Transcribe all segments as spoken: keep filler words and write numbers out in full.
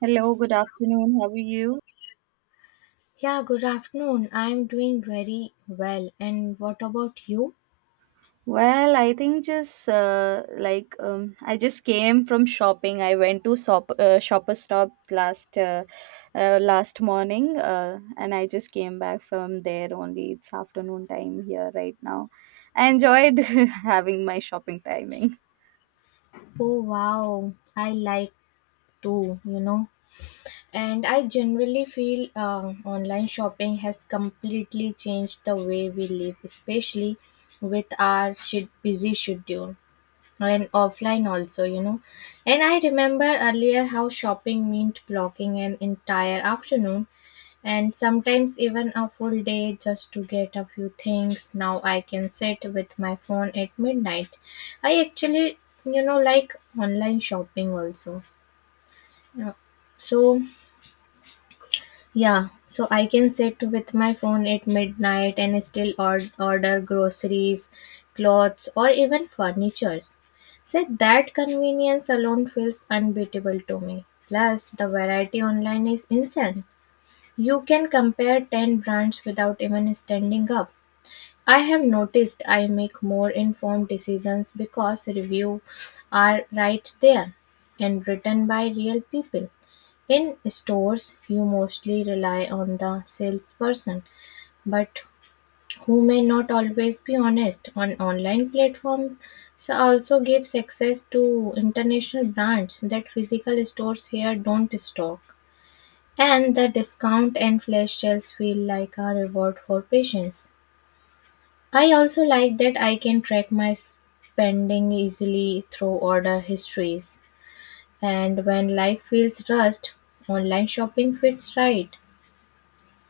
Hello, good afternoon. How are you? Yeah, good afternoon. I'm doing very well. And what about you? Well, I think just uh, like um, I just came from shopping. I went to shop uh, shopper stop last uh, uh, last morning, uh, and I just came back from there only. It's afternoon time here right now. I enjoyed having my shopping timing. Oh, wow. I like too, you know. And I generally feel uh, online shopping has completely changed the way we live, especially with our shit busy schedule and offline also, you know. And I remember earlier how shopping meant blocking an entire afternoon and sometimes even a full day just to get a few things. Now I can sit with my phone at midnight. I actually you know like online shopping also. Yeah. so yeah so I can sit with my phone at midnight and still or- order groceries, clothes, or even furniture. So that convenience alone feels unbeatable to me. Plus the variety online is insane. You can compare ten brands without even standing up. I have noticed I make more informed decisions because reviews are right there and written by real people. In stores, you mostly rely on the salesperson, but who may not always be honest. On online platforms so also gives access to international brands that physical stores here don't stock. And the discount and flash sales feel like a reward for patience. I also like that I can track my spending easily through order histories. And when life feels rushed, online shopping fits right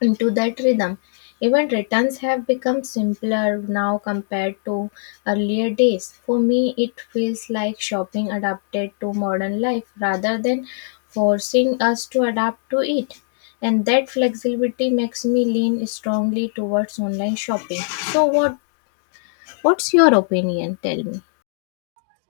into that rhythm. Even returns have become simpler now compared to earlier days. For me, it feels like shopping adapted to modern life rather than forcing us to adapt to it. And that flexibility makes me lean strongly towards online shopping. So, what what's your opinion? Tell me.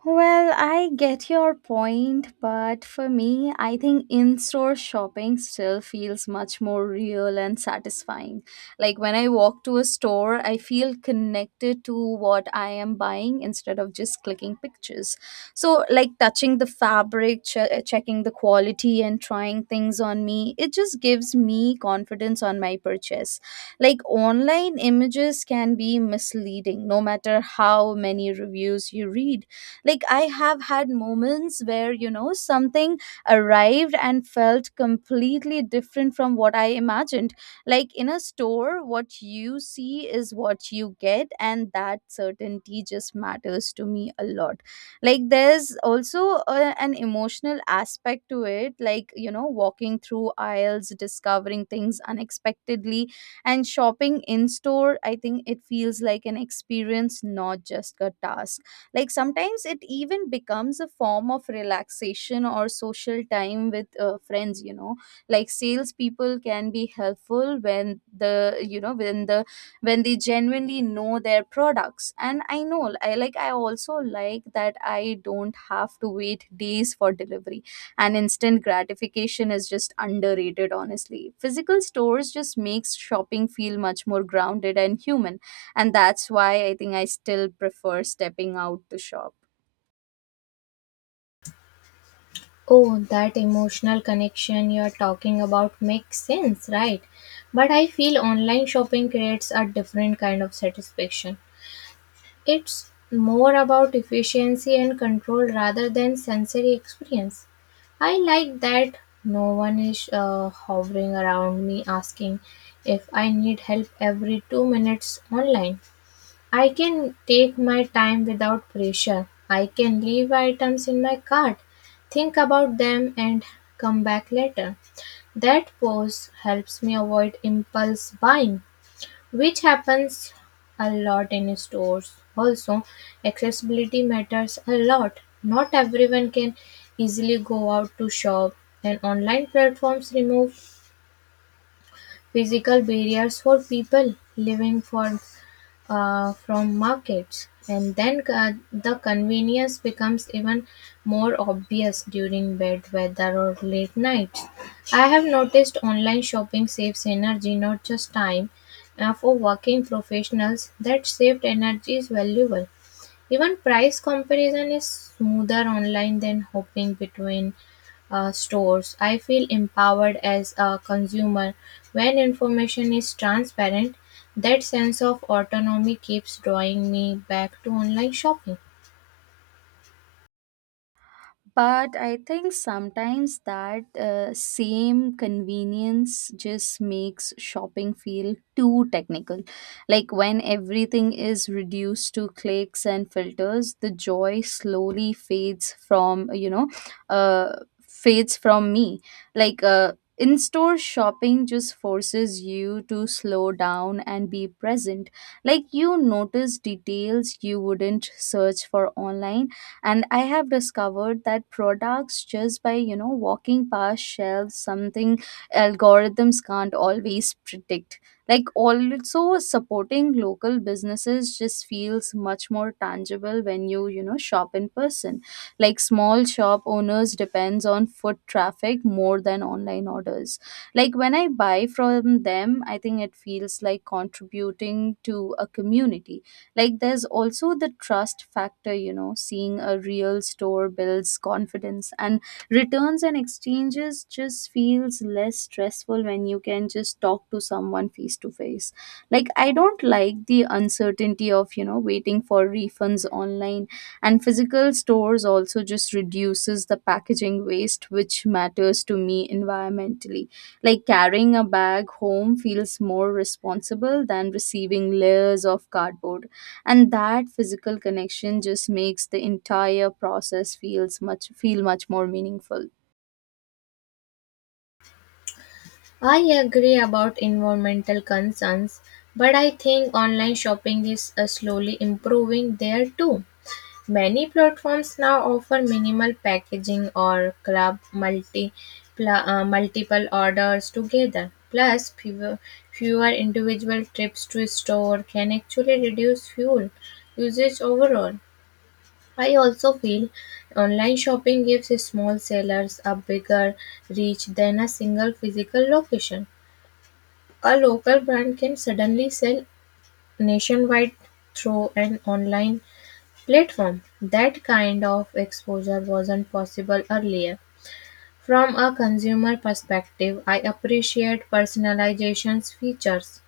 Well, I get your point, but for me, I think in store shopping still feels much more real and satisfying. Like when I walk to a store, I feel connected to what I am buying instead of just clicking pictures. So, like touching the fabric, che- checking the quality, and trying things on me, it just gives me confidence on my purchase. Like online images can be misleading no matter how many reviews you read. Like I have had moments where, you know, something arrived and felt completely different from what I imagined. Like in a store, what you see is what you get, and that certainty just matters to me a lot. Like there's also a, an emotional aspect to it. Like, you know, walking through aisles, discovering things unexpectedly, and shopping in store, I think it feels like an experience, not just a task. Like sometimes it even becomes a form of relaxation or social time with uh, friends, you know. Like salespeople can be helpful when the you know when the when they genuinely know their products. And I know I like, I also like that I don't have to wait days for delivery, and instant gratification is just underrated. Honestly, physical stores just makes shopping feel much more grounded and human, and that's why I think I still prefer stepping out to shop. Oh, that emotional connection you're talking about makes sense, right? But I feel online shopping creates a different kind of satisfaction. It's more about efficiency and control rather than sensory experience. I like that no one is uh, hovering around me asking if I need help every two minutes online. I can take my time without pressure. I can leave items in my cart, think about them, and come back later. That pause helps me avoid impulse buying. Which happens a lot in stores. Also, accessibility matters a lot. Not everyone can easily go out to shop, and online platforms remove physical barriers for people living far, uh, from markets. And then uh, the convenience becomes even more obvious during bad weather or late nights. I have noticed online shopping saves energy, not just time. Uh, for working professionals, that saved energy is valuable. Even price comparison is smoother online than hopping between uh, stores. I feel empowered as a consumer when information is transparent. That sense of autonomy keeps drawing me back to online shopping. But I think sometimes that uh, same convenience just makes shopping feel too technical. Like when everything is reduced to clicks and filters, the joy slowly fades from, you know, uh, fades from me. Like, uh, in store shopping just forces you to slow down and be present. Like, you notice details you wouldn't search for online, and I have discovered that products just by, you know, walking past shelves, something algorithms can't always predict. Like also supporting local businesses just feels much more tangible when you you know, shop in person. Like small shop owners depends on foot traffic more than online orders. Like when I buy from them, I think it feels like contributing to a community. Like there's also the trust factor, you know, seeing a real store builds confidence, and returns and exchanges just feels less stressful when you can just talk to someone face to face. Like I don't like the uncertainty of, you know, waiting for refunds online. And physical stores also just reduces the packaging waste, which matters to me environmentally. Like carrying a bag home feels more responsible than receiving layers of cardboard, and that physical connection just makes the entire process feels much feel much more meaningful. I agree about environmental concerns, but I think online shopping is uh, slowly improving there too. Many platforms now offer minimal packaging or club multi, pla- uh, multiple orders together, plus fewer fewer individual trips to store can actually reduce fuel usage overall. I also feel online shopping gives small sellers a bigger reach than a single physical location. A local brand can suddenly sell nationwide through an online platform. That kind of exposure wasn't possible earlier. From a consumer perspective, I appreciate personalization's features.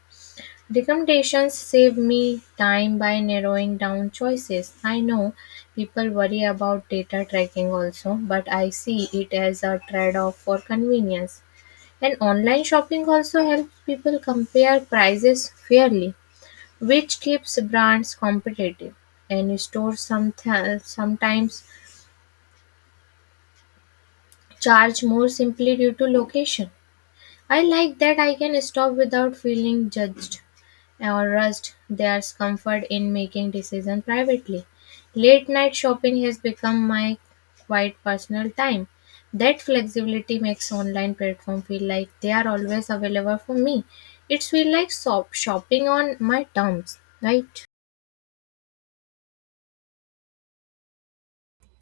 Recommendations save me time by narrowing down choices. I know people worry about data tracking also, but I see it as a trade off for convenience. And online shopping also helps people compare prices fairly, which keeps brands competitive, and stores someth- sometimes charge more simply due to location. I like that I can stop without feeling judged or rushed. There's comfort in making decisions privately. Late night shopping has become my quite personal time. That flexibility makes online platform feel like they are always available for me. It's feel like shop shopping on my terms, right?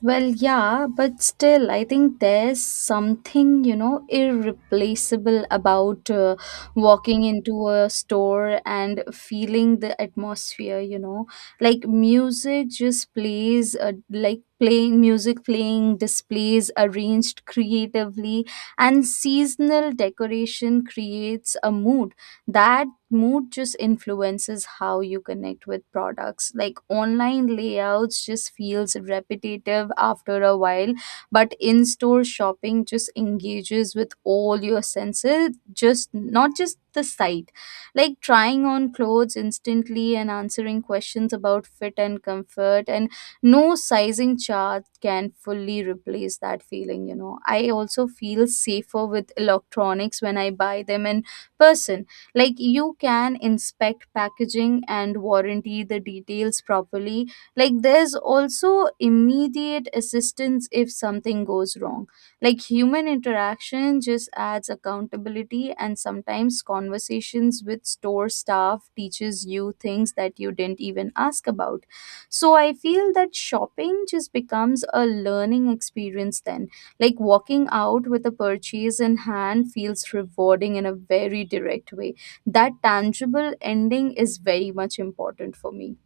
Well, yeah, but still I think there's something, you know, irreplaceable about uh, walking into a store and feeling the atmosphere, you know. Like music just plays, uh, like playing music, playing displays arranged creatively, and seasonal decoration creates a mood. That mood just influences how you connect with products. Like online layouts just feels repetitive after a while, but in-store shopping just engages with all your senses, just not just the sight. Like trying on clothes instantly and answering questions about fit and comfort, and no sizing chart can fully replace that feeling, you know. I also feel safer with electronics when I buy them in person. Like you can inspect packaging and warranty the details properly. Like there's also immediate assistance if something goes wrong. Like human interaction just adds accountability, and sometimes conversations with store staff teaches you things that you didn't even ask about. So I feel that shopping just becomes a learning experience then. Like walking out with a purchase in hand feels rewarding in a very direct way. That tangible ending is very much important for me.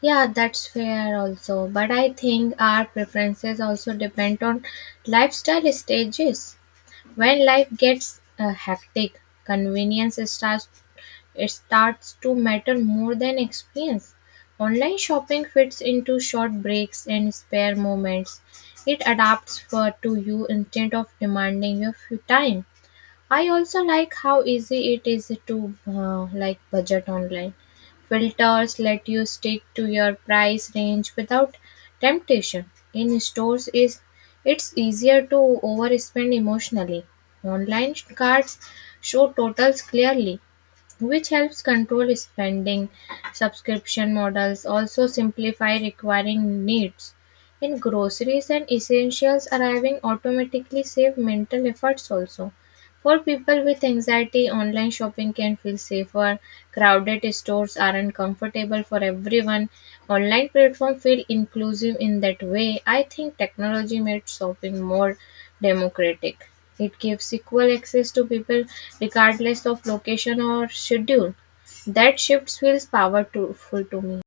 Yeah, that's fair also. But I think our preferences also depend on lifestyle stages. When life gets uh, hectic, convenience starts it starts to matter more than experience. Online shopping fits into short breaks and spare moments. It adapts for to you instead of demanding your full time. I also like how easy it is to uh, like budget online. Filters let you stick to your price range without temptation. In stores is it's easier to overspend emotionally. Online cards show totals clearly, which helps control spending. Subscription models also simplify requiring needs. In groceries and essentials arriving automatically save mental efforts also. For people with anxiety, online shopping can feel safer. Crowded stores aren't comfortable for everyone. Online platforms feel inclusive in that way. I think technology made shopping more democratic. It gives equal access to people regardless of location or schedule. That shift feels powerful to me.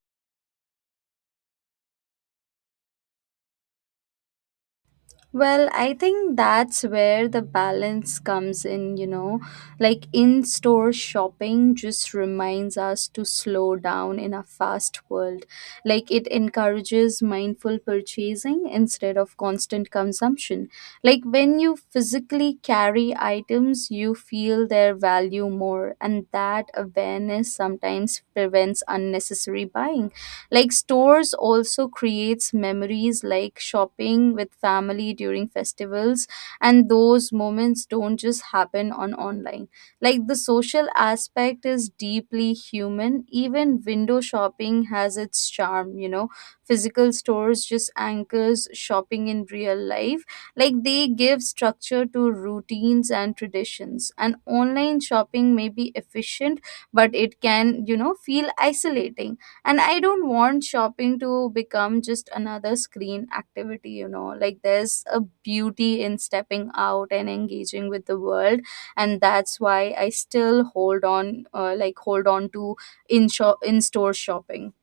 Well, I think that's where the balance comes in, you know. Like in store shopping just reminds us to slow down in a fast world. Like it encourages mindful purchasing instead of constant consumption. Like when you physically carry items, you feel their value more, and that awareness sometimes prevents unnecessary buying. Like stores also creates memories, like shopping with family during festivals, and those moments don't just happen on online. Like the social aspect is deeply human. Even window shopping has its charm, you know. Physical stores just anchors shopping in real life. Like they give structure to routines and traditions, and online shopping may be efficient, but it can, you know, feel isolating. And I don't want shopping to become just another screen activity, you know. Like there's a beauty in stepping out and engaging with the world, and that's why I still hold on, uh, like hold on to in shop in store shopping.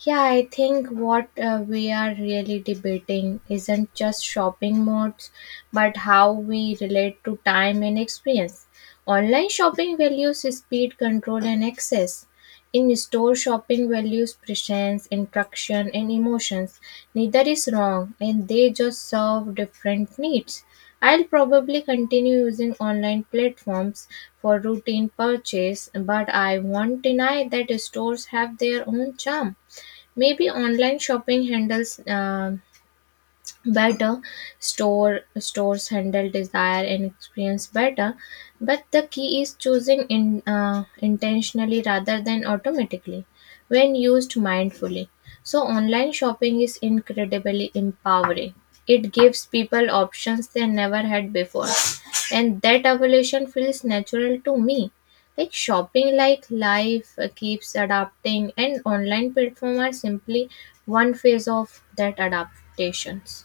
Yeah, I think what uh, we are really debating isn't just shopping modes, but how we relate to time and experience. Online shopping values speed, control, and access. In store shopping values presence, interaction, and emotions. Neither is wrong, and they just serve different needs. I'll probably continue using online platforms for routine purchase, but I won't deny that stores have their own charm. Maybe online shopping handles uh, better, store stores handle desire and experience better, but the key is choosing in uh, intentionally rather than automatically. When used mindfully, so online shopping is incredibly empowering. It gives people options they never had before, and that evolution feels natural to me. Like shopping, like life, uh, keeps adapting, and online platforms are simply one phase of that adaptations.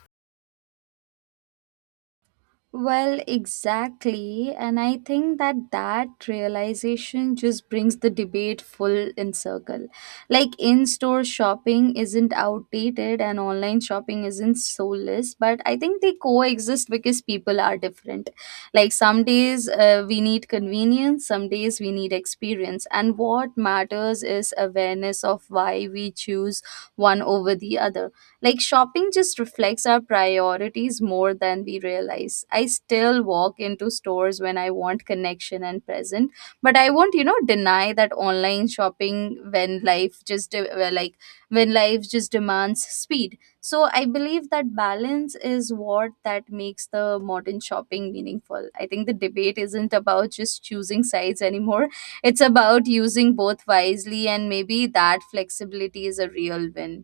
Well, exactly. And I think that that realization just brings the debate full in circle. Like in store shopping isn't outdated and online shopping isn't soulless, but I think they coexist because people are different. Like some days uh, we need convenience, some days we need experience. And what matters is awareness of why we choose one over the other. Like shopping just reflects our priorities more than we realize. I still walk into stores when I want connection and present, but I won't, you know, deny that online shopping when life just de- uh, like when life just demands speed. So I believe that balance is what that makes the modern shopping meaningful. I think the debate isn't about just choosing sides anymore. It's about using both wisely, and maybe that flexibility is a real win.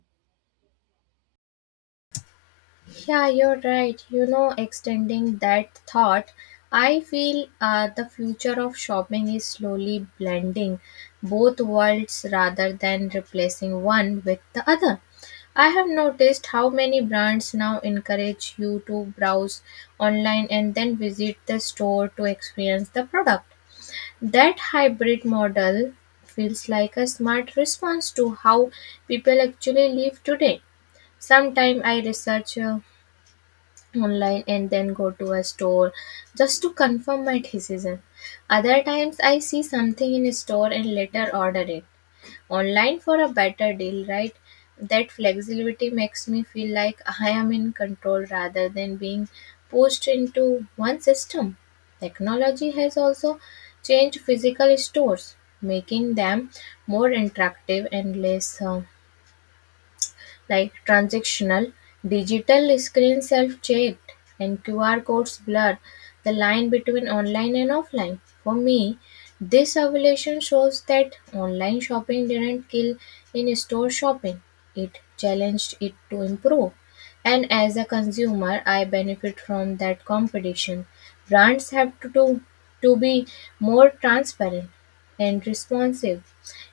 Yeah, you're right. You know, extending that thought, I feel uh, the future of shopping is slowly blending both worlds rather than replacing one with the other. I have noticed how many brands now encourage you to browse online and then visit the store to experience the product. That hybrid model feels like a smart response to how people actually live today. Sometimes I research uh, online and then go to a store just to confirm my decision. Other times I see something in a store and later order it online for a better deal, right? That flexibility makes me feel like I am in control rather than being pushed into one system. Technology has also changed physical stores, making them more interactive and less uh, like transactional, digital screen self-checked, and Q R codes blur the line between online and offline. For me, this evolution shows that online shopping didn't kill in-store shopping. It challenged it to improve. And as a consumer, I benefit from that competition. Brands have to do, to be more transparent and responsive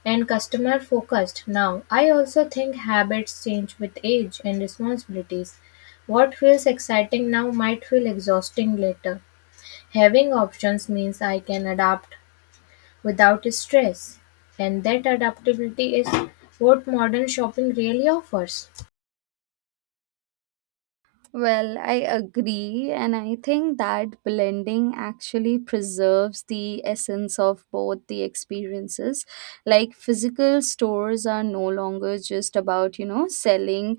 and customer focused now. I also think habits change with age and responsibilities. What feels exciting now might feel exhausting later. Having options means I can adapt without stress, and that adaptability is what modern shopping really offers. Well, I agree, and I think that blending actually preserves the essence of both the experiences. Like physical stores are no longer just about, you know, selling.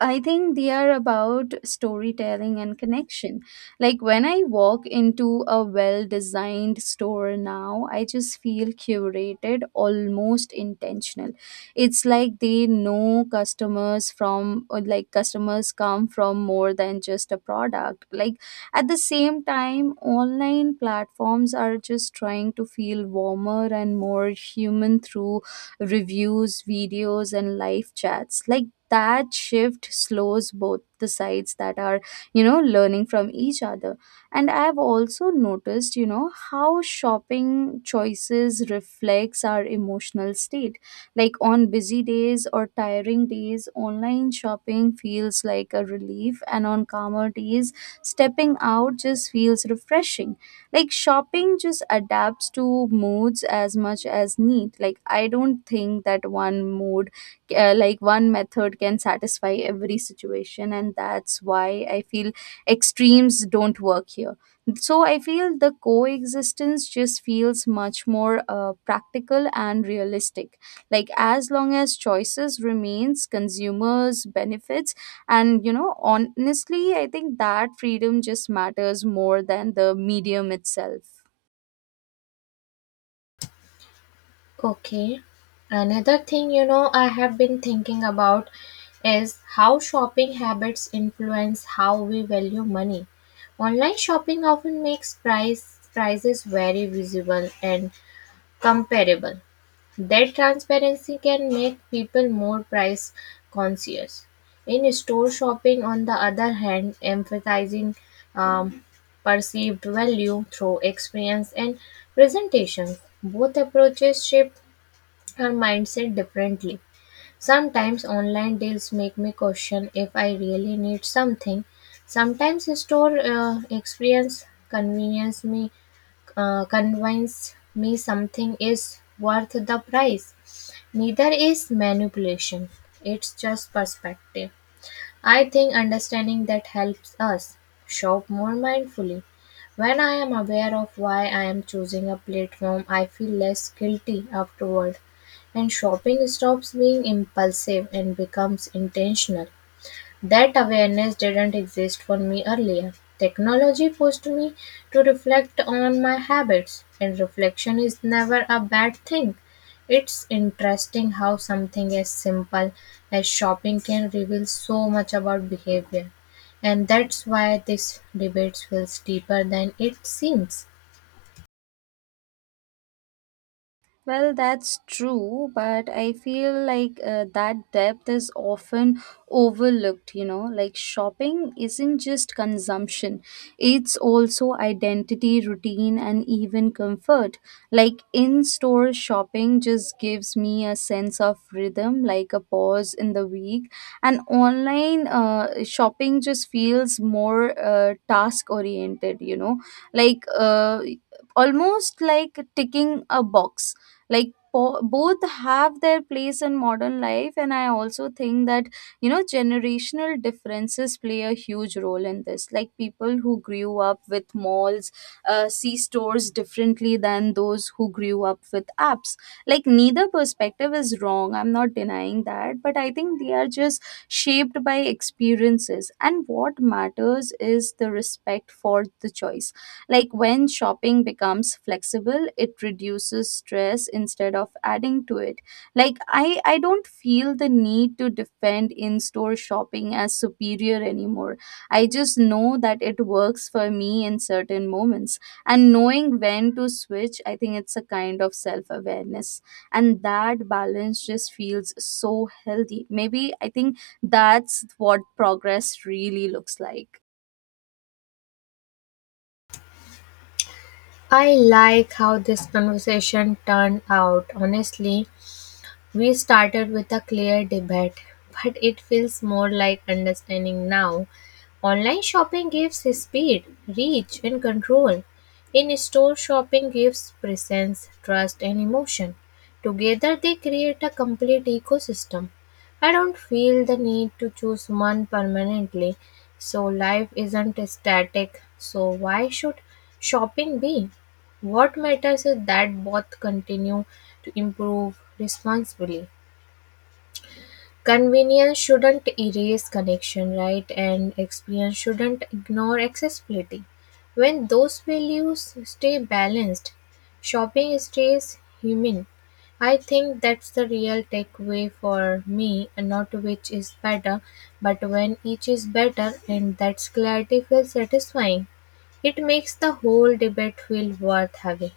I think they are about storytelling and connection. Like when I walk into a well designed store now, I just feel curated, almost intentional. It's like they know customers from, or like customers come from more than just a product. Like at the same time, online platforms are just trying to feel warmer and more human through reviews, videos, and live chats. Like that shift slows both the sides that are, you know, learning from each other. And I have also noticed, you know, how shopping choices reflects our emotional state. Like on busy days or tiring days, online shopping feels like a relief, and on calmer days, stepping out just feels refreshing. Like shopping just adapts to moods as much as need. Like I don't think that one mood, uh, like one method can satisfy every situation, and that's why I feel extremes don't work here. So I feel the coexistence just feels much more uh, practical and realistic. Like as long as choices remains, consumers benefits. And, you know, honestly I think that freedom just matters more than the medium itself. Okay. Another thing, you know, I have been thinking about is how shopping habits influence how we value money. Online shopping often makes price prices very visible and comparable. That transparency can make people more price conscious. In store shopping, on the other hand, emphasizing um, perceived value through experience and presentation. Both approaches shape our mindset differently. Sometimes online deals make me question if I really need something. Sometimes store uh, experience convenience me uh, convince me something is worth the price. Neither is manipulation. It's just perspective. I think understanding that helps us shop more mindfully. When I am aware of why I am choosing a platform, I feel less guilty afterward, and shopping stops being impulsive and becomes intentional. That awareness didn't exist for me earlier. Technology forced me to reflect on my habits, and reflection is never a bad thing. It's interesting how something as simple as shopping can reveal so much about behavior, and that's why this debate feels deeper than it seems. Well, that's true, but I feel like uh, that depth is often overlooked, you know. Like shopping isn't just consumption, it's also identity, routine, and even comfort. Like in store shopping just gives me a sense of rhythm, like a pause in the week, and online uh, shopping just feels more uh, task oriented, you know, like uh, almost like ticking a box. Like po- both have their place in modern life, and I also think that, you know, generational differences play a huge role in this. Like people who grew up with malls, uh, see stores differently than those who grew up with apps. Like neither perspective is wrong, I'm not denying that, but I think they are just shaped by experiences, and what matters is the respect for the choice. Like when shopping becomes flexible, it reduces stress instead of adding to it. Like I I don't feel the need to defend in-store shopping as superior anymore. I just know that it works for me in certain moments. And knowing when to switch, I think it's a kind of self-awareness. And that balance just feels so healthy. Maybe I think that's what progress really looks like. I like how this conversation turned out. Honestly, we started with a clear debate, but it feels more like understanding now. Online shopping gives speed, reach, and control. In store shopping gives presence, trust, and emotion. Together, they create a complete ecosystem. I don't feel the need to choose one permanently, so life isn't static. So, why should shopping be? What matters is that both continue to improve responsibly. Convenience shouldn't erase connection, right? And experience shouldn't ignore accessibility. When those values stay balanced, shopping stays human. I think that's the real takeaway for me, and not which is better, but when each is better, and that's clarity feels satisfying. It makes the whole debate feel worth having.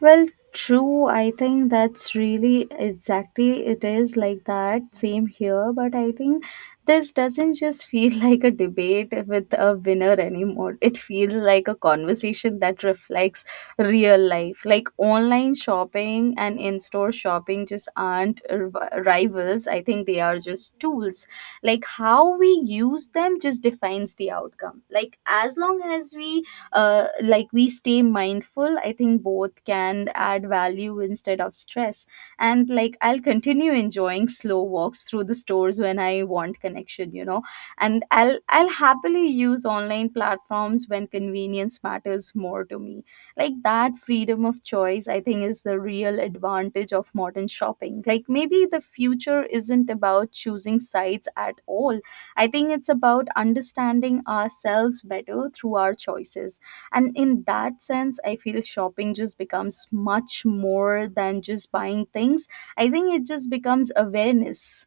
Well, true. I think that's really exactly it is like that. Same here. But I think this doesn't just feel like a debate with a winner anymore. It feels like a conversation that reflects real life. Like online shopping and in store shopping just aren't r- rivals. I think they are just tools. Like how we use them just defines the outcome. Like as long as we uh, like we stay mindful, I think both can add value instead of stress. And like I'll continue enjoying slow walks through the stores when I want connection, you know, and i'll i'll happily use online platforms when convenience matters more to me. Like that freedom of choice, I think, is the real advantage of modern shopping. Like maybe the future isn't about choosing sites at all. I think it's about understanding ourselves better through our choices. And in that sense, I feel shopping just becomes much more than just buying things. I think it just becomes awareness.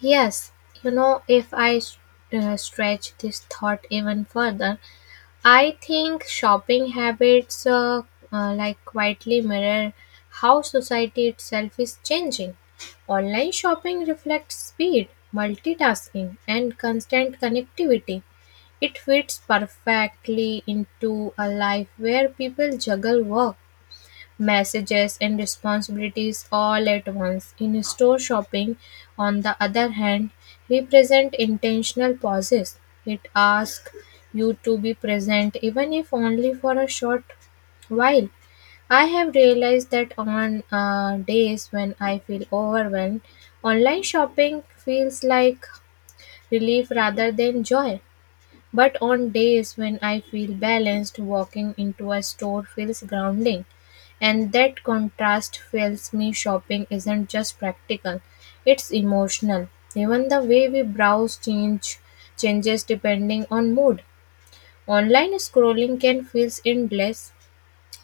Yes, you know, if I s- uh, stretch this thought even further, I think shopping habits uh, uh, like quietly mirror how society itself is changing. Online shopping reflects speed, multitasking, and constant connectivity. It fits perfectly into a life where people juggle work, messages and responsibilities all at once. In store shopping, on the other hand, represent intentional pauses. It asks you to be present even if only for a short while. I have realized that on uh, days when I feel overwhelmed, online shopping feels like relief rather than joy. But on days when I feel balanced, walking into a store feels grounding. And that contrast fills me shopping isn't just practical, it's emotional. Even the way we browse change changes depending on mood. Online scrolling can feel endless,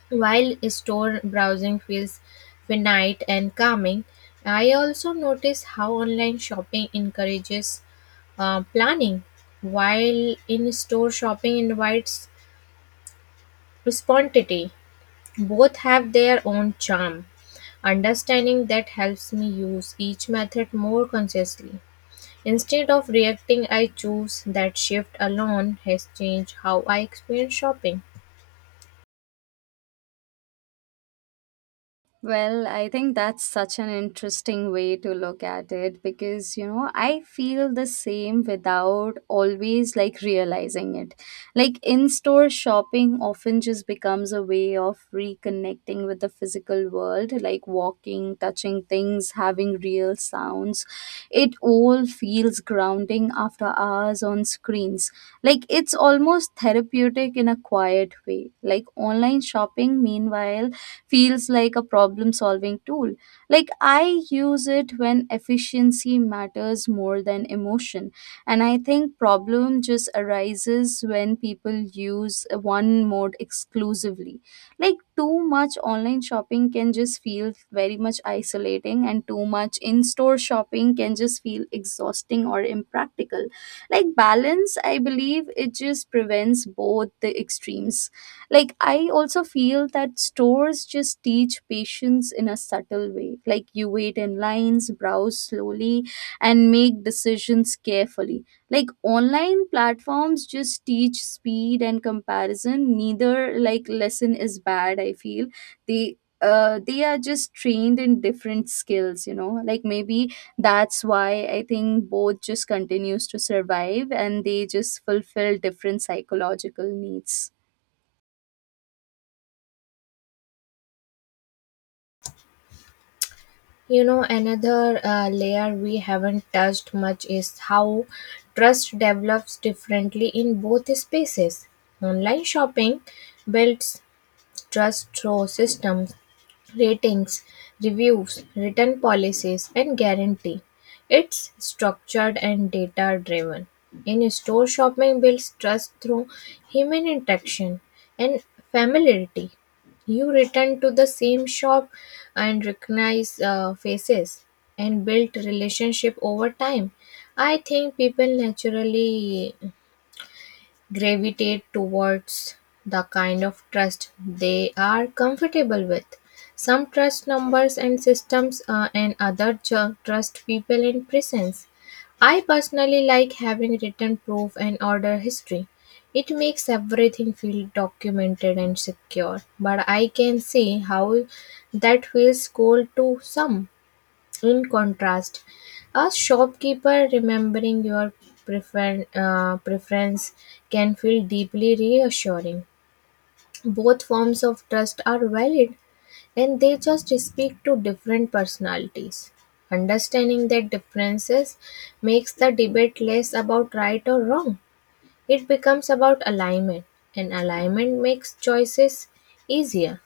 while store browsing feels finite and calming. I also notice how online shopping encourages uh, planning, while in store shopping invites spontaneity. Both have their own charm. Understanding that helps me use each method more consciously. Instead of reacting, I choose that shift alone has changed how I experience shopping. Well, I think that's such an interesting way to look at it because, you know, I feel the same without always like realizing it. Like in store shopping often just becomes a way of reconnecting with the physical world, like walking, touching things, having real sounds. It all feels grounding after hours on screens. Like it's almost therapeutic in a quiet way. Like online shopping, meanwhile, feels like a problem solving tool. Like I use it when efficiency matters more than emotion. And I think problem just arises when people use one mode exclusively. Like too much online shopping can just feel very much isolating and too much in-store shopping can just feel exhausting or impractical. Like balance, I believe, it just prevents both the extremes. Like I also feel that stores just teach patience in a subtle way. Like you wait in lines, browse slowly, and make decisions carefully. Like online platforms just teach speed and comparison. Neither, like, lesson is bad, I feel. They uh, they are just trained in different skills, you know. Like maybe that's why I think both just continues to survive, and they just fulfill different psychological needs. You know, another uh, layer we haven't touched much is how trust develops differently in both spaces. Online shopping builds trust through systems, ratings, reviews, return policies, and guarantee. It's structured and data driven. In store shopping builds trust through human interaction and familiarity. You return to the same shop and recognize uh, faces and build relationship over time. I think people naturally gravitate towards the kind of trust they are comfortable with. Some trust numbers and systems, uh, and other ju- trust people and presence. I personally like having written proof and order history. It makes everything feel documented and secure, but I can see how that feels cold to some. In contrast, a shopkeeper remembering your prefer- uh, preference can feel deeply reassuring. Both forms of trust are valid and they just speak to different personalities. Understanding their differences makes the debate less about right or wrong. It becomes about alignment, and alignment makes choices easier.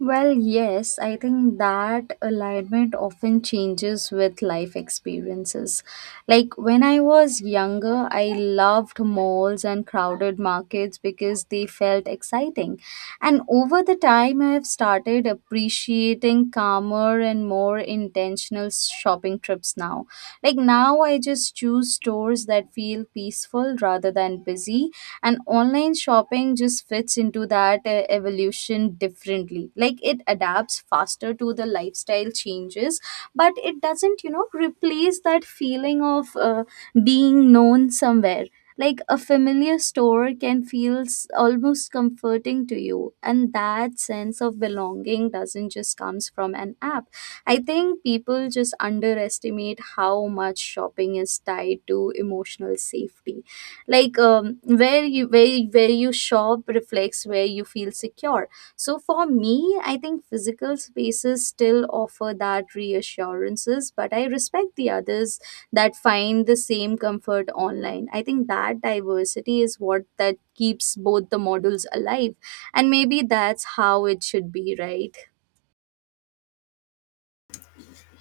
Well, yes, I think that alignment often changes with life experiences. Like when I was younger, I loved malls and crowded markets because they felt exciting. And over the time, I have started appreciating calmer and more intentional shopping trips now. Like now, I just choose stores that feel peaceful rather than busy, and online shopping just fits into that uh, evolution differently. Like it adapts faster to the lifestyle changes, but it doesn't, you know, replace that feeling of uh, being known somewhere. Like a familiar store can feel s- almost comforting to you, and that sense of belonging doesn't just comes from an app. I think people just underestimate how much shopping is tied to emotional safety. Like um, where you where, where you shop reflects where you feel secure. So for me, I think physical spaces still offer that reassurances, but I respect the others that find the same comfort online. I think that diversity is what that keeps both the models alive. And maybe that's how it should be, right?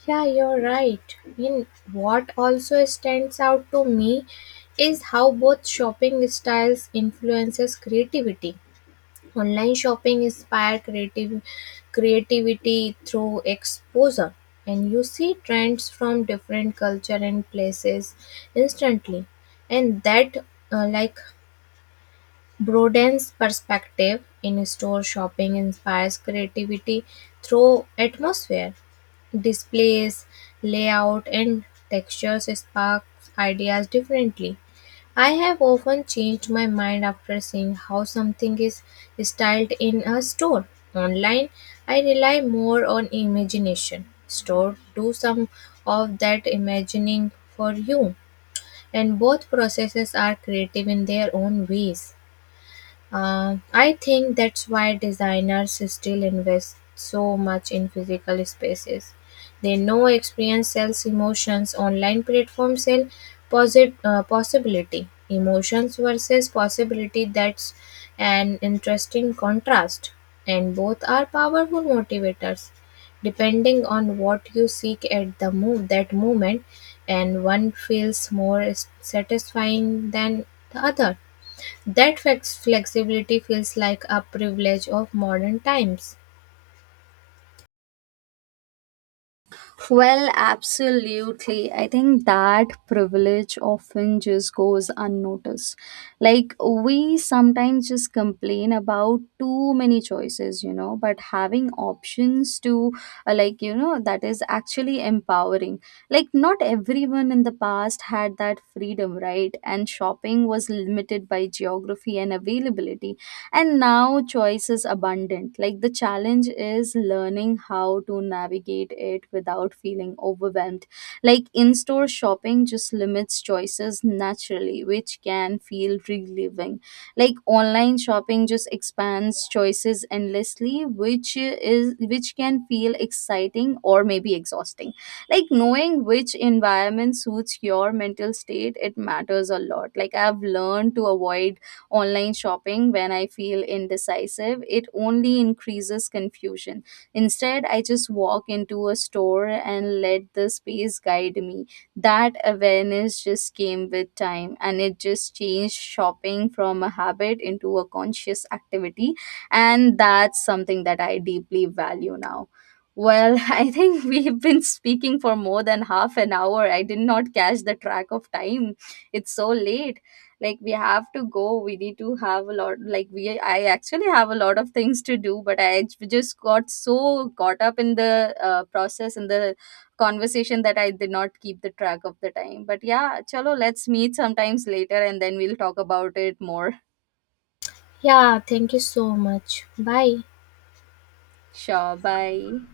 Yeah, you're right. In what also stands out to me is how both shopping styles influences creativity. Online shopping inspire creative creativity through exposure, and you see trends from different culture and places instantly, and that uh, like broadens perspective. In store shopping inspires creativity through atmosphere. Displays, layout, and textures spark ideas differently. I have often changed my mind after seeing how something is styled in a store. Online, I rely more on imagination. Store do some of that imagining for you, and both processes are creative in their own ways. Uh, I think that's why designers still invest so much in physical spaces. They know experience sells emotions, online platforms sell posit- uh, possibility. Emotions versus possibility, that's an interesting contrast, and both are powerful motivators. Depending on what you seek at the move that moment, and one feels more s- satisfying than the other. That flex- flexibility feels like a privilege of modern times. Well, absolutely. I think that privilege often just goes unnoticed. Like, we sometimes just complain about too many choices, you know, but having options to, uh, like, you know, that is actually empowering. Like, not everyone in the past had that freedom, right? And shopping was limited by geography and availability, and now choice is abundant. Like the challenge is learning how to navigate it without feeling overwhelmed. Like in-store shopping just limits choices naturally, which can feel relieving. Like online shopping just expands choices endlessly, which is which can feel exciting or maybe exhausting. Like knowing which environment suits your mental state, it matters a lot. Like I've learned to avoid online shopping when I feel indecisive. It only increases confusion. Instead, I just walk into a store and let the space guide me. That awareness just came with time, and it just changed shopping from a habit into a conscious activity. And that's something that I deeply value now. Well, I think we've been speaking for more than half an hour. I did not catch the track of time. It's so late. Like we have to go, we need to have a lot, like we, I actually have a lot of things to do, but I j- just got so caught up in the uh, process, in the conversation, that I did not keep the track of the time. But yeah, chalo, let's meet sometimes later and then we'll talk about it more. Yeah, thank you so much. Bye. Sure, bye.